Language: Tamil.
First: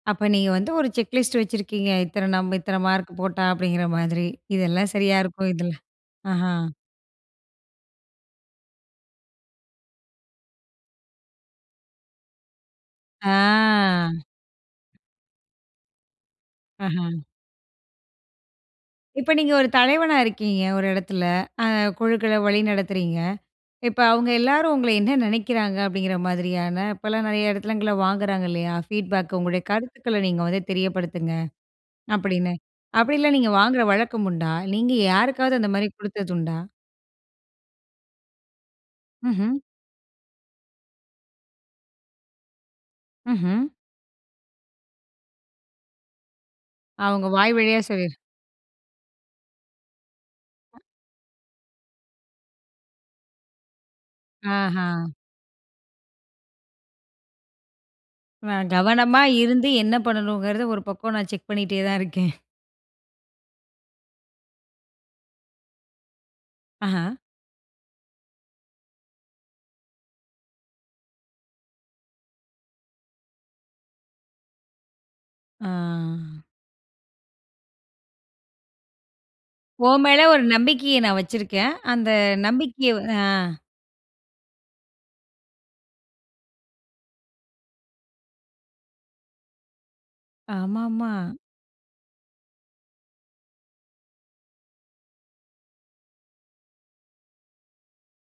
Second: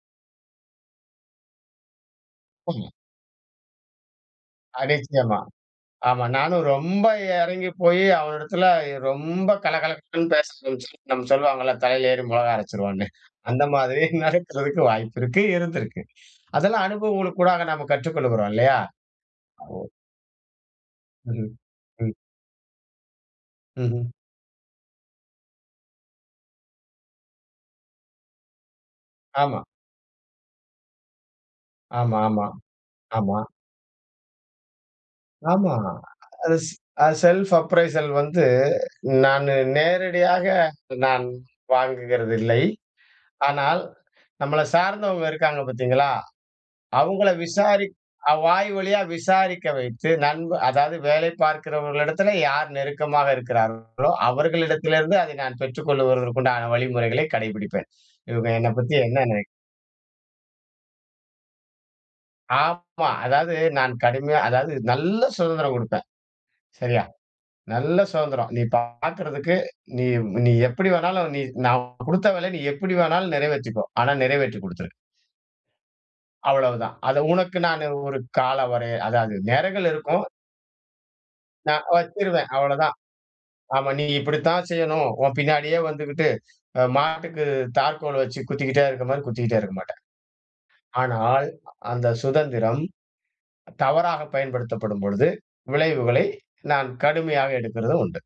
அப்ப நீங்க வந்து ஒரு செக் லிஸ்ட் வச்சிருக்கீங்க. இத்தன நம்ப இத்தனை மார்க் போட்டா அப்டிங்கிற மாரி, இதெல்லாம் அடே சரியா நிச்சியமா இருக்கும். இதில ஆமா, ஆஹா. நானும் ரொம்ப எறங்கி போயி அவனிடத்துல ரொம்ப கலகலகலன்னு பேச, [unintelligible] நம்ம சொல்வாங்கல்ல தலையில ஏறி மொளகா அரைச்சிருவான்னு, ஆ, அந்த மாதிரி நடக்கறதுக்கு வாய்ப்பிருக்கு, இருந்திருக்கு. அதெல்லாம் அஹா. அனுபவங்களுக்கூடாக நம்ம கற்றுக்கொள்கிறோம், இல்லையா? இப்ப நீங்க ஒரு தலைவனா இருக்கீங்க, ஒரு எடத்துல. ம்ஹ்ம். அ ம். குழுக்கள வழி நடத்துறீங்க. இப்ப ம்ஹ்ம். அவுங்க எல்லாரும் உங்கள என்ன நெனைக்கிறாங்க அப்டிங்கிற மாதிரியான, இப்பலாம் நெறைய எடத்துலங்கள்ல வாங்குறாங்க இல்லையா? ஃபீட்பேக்கு ஆமா. "உங்களுடைய கருத்துக்கள நீங்க வந்து தெரியப்படுத்துங்க" ஆமா, ஆமா, அப்டின்னு. அப்டின்லாம் ஆமா. நீங்க வாங்குற வழக்கம் உண்டா? நீங்க யாருக்காது அந்த ஆமா. மாரி குடுத்தது அது உண்டா? ஸ் அது செல்ஃப் அப்ரைசல் வந்து, நானு ம்ஹ்ம். நேரடியாக, நான் வாங்குகிறதில்லை. ம்ஹ்ம். ஆனால், நம்மள சார்ந்தவங்க இருக்காங்க பாத்தீங்களா, அவுங்க அவுங்கள வாய் வழியா விசாரி சொல்லீர் அ வாய் வழியா விசாரிக்க வைத்து நண்ப அதாவது வேலை பாக்கிறவர்களிடத்தில, யார் நெருக்கமாக இருக்கிறார்களோ, ஆஹா. அவர்களிடத்திலிருந்து அதை நான் பெற்றுக்கொள்ளுகிறதற்கு உண்டான வழிமுறைகளை கடைப்பிடிப்பேன். இவுங்க நான் என்னை பத்தி என்ன கவனமா நெனைக் இருந்து, என்ன பண்ணணுங்கிறத 1 பக்கம் நான் செக் பண்ணிகிட்டே தான் இருக்கேன். ஆமா, அதாவது நான் கடுமையா அதாவது நல்ல சுதந்திரம் குடுப்பேன், ஆஹா. சரியா? நல்ல சுதந்திரம். நீ பாக்கறதுக்கு, நீ நீ எப்டி வேணாலும் நீ நான் குடுத்த வேலைய நீ எப்டி வேணாலும் நெறைவேத்திக்கோ. ஆனா, நிறைவேற்றிக் குடுத்துரு. ஆ. அவ்வளவுதான். அதை உனக்கு நான் ஒரு காலவரை அதாவது நேரங்கள் உன் மேல இருக்கும். ஒரு நம்பிக்கையை நான் வச்சிருக்கேன். நான் அந்த வச்சுருவேன், நம்பிக்கைய அவ்வளதான். ஆ, ஆமா நீ இப்டித்தான் செய்யணும். உன் பின்னாடியே வந்துகிட்டு, அ மாட்டுக்கு தாற்கோல் வச்சு குத்திக்கிட்டே இருக்க மாரி, குத்திக்கிட்டே இருக்க மாட்டேன். ஆமாம்மா. ஆனால் அந்த சுதந்திரம், தவறாக பயன்படுத்தப்படும் பொழுது விளைவுகளை நான் கடுமையாக எடுக்குறதும் உண்டு.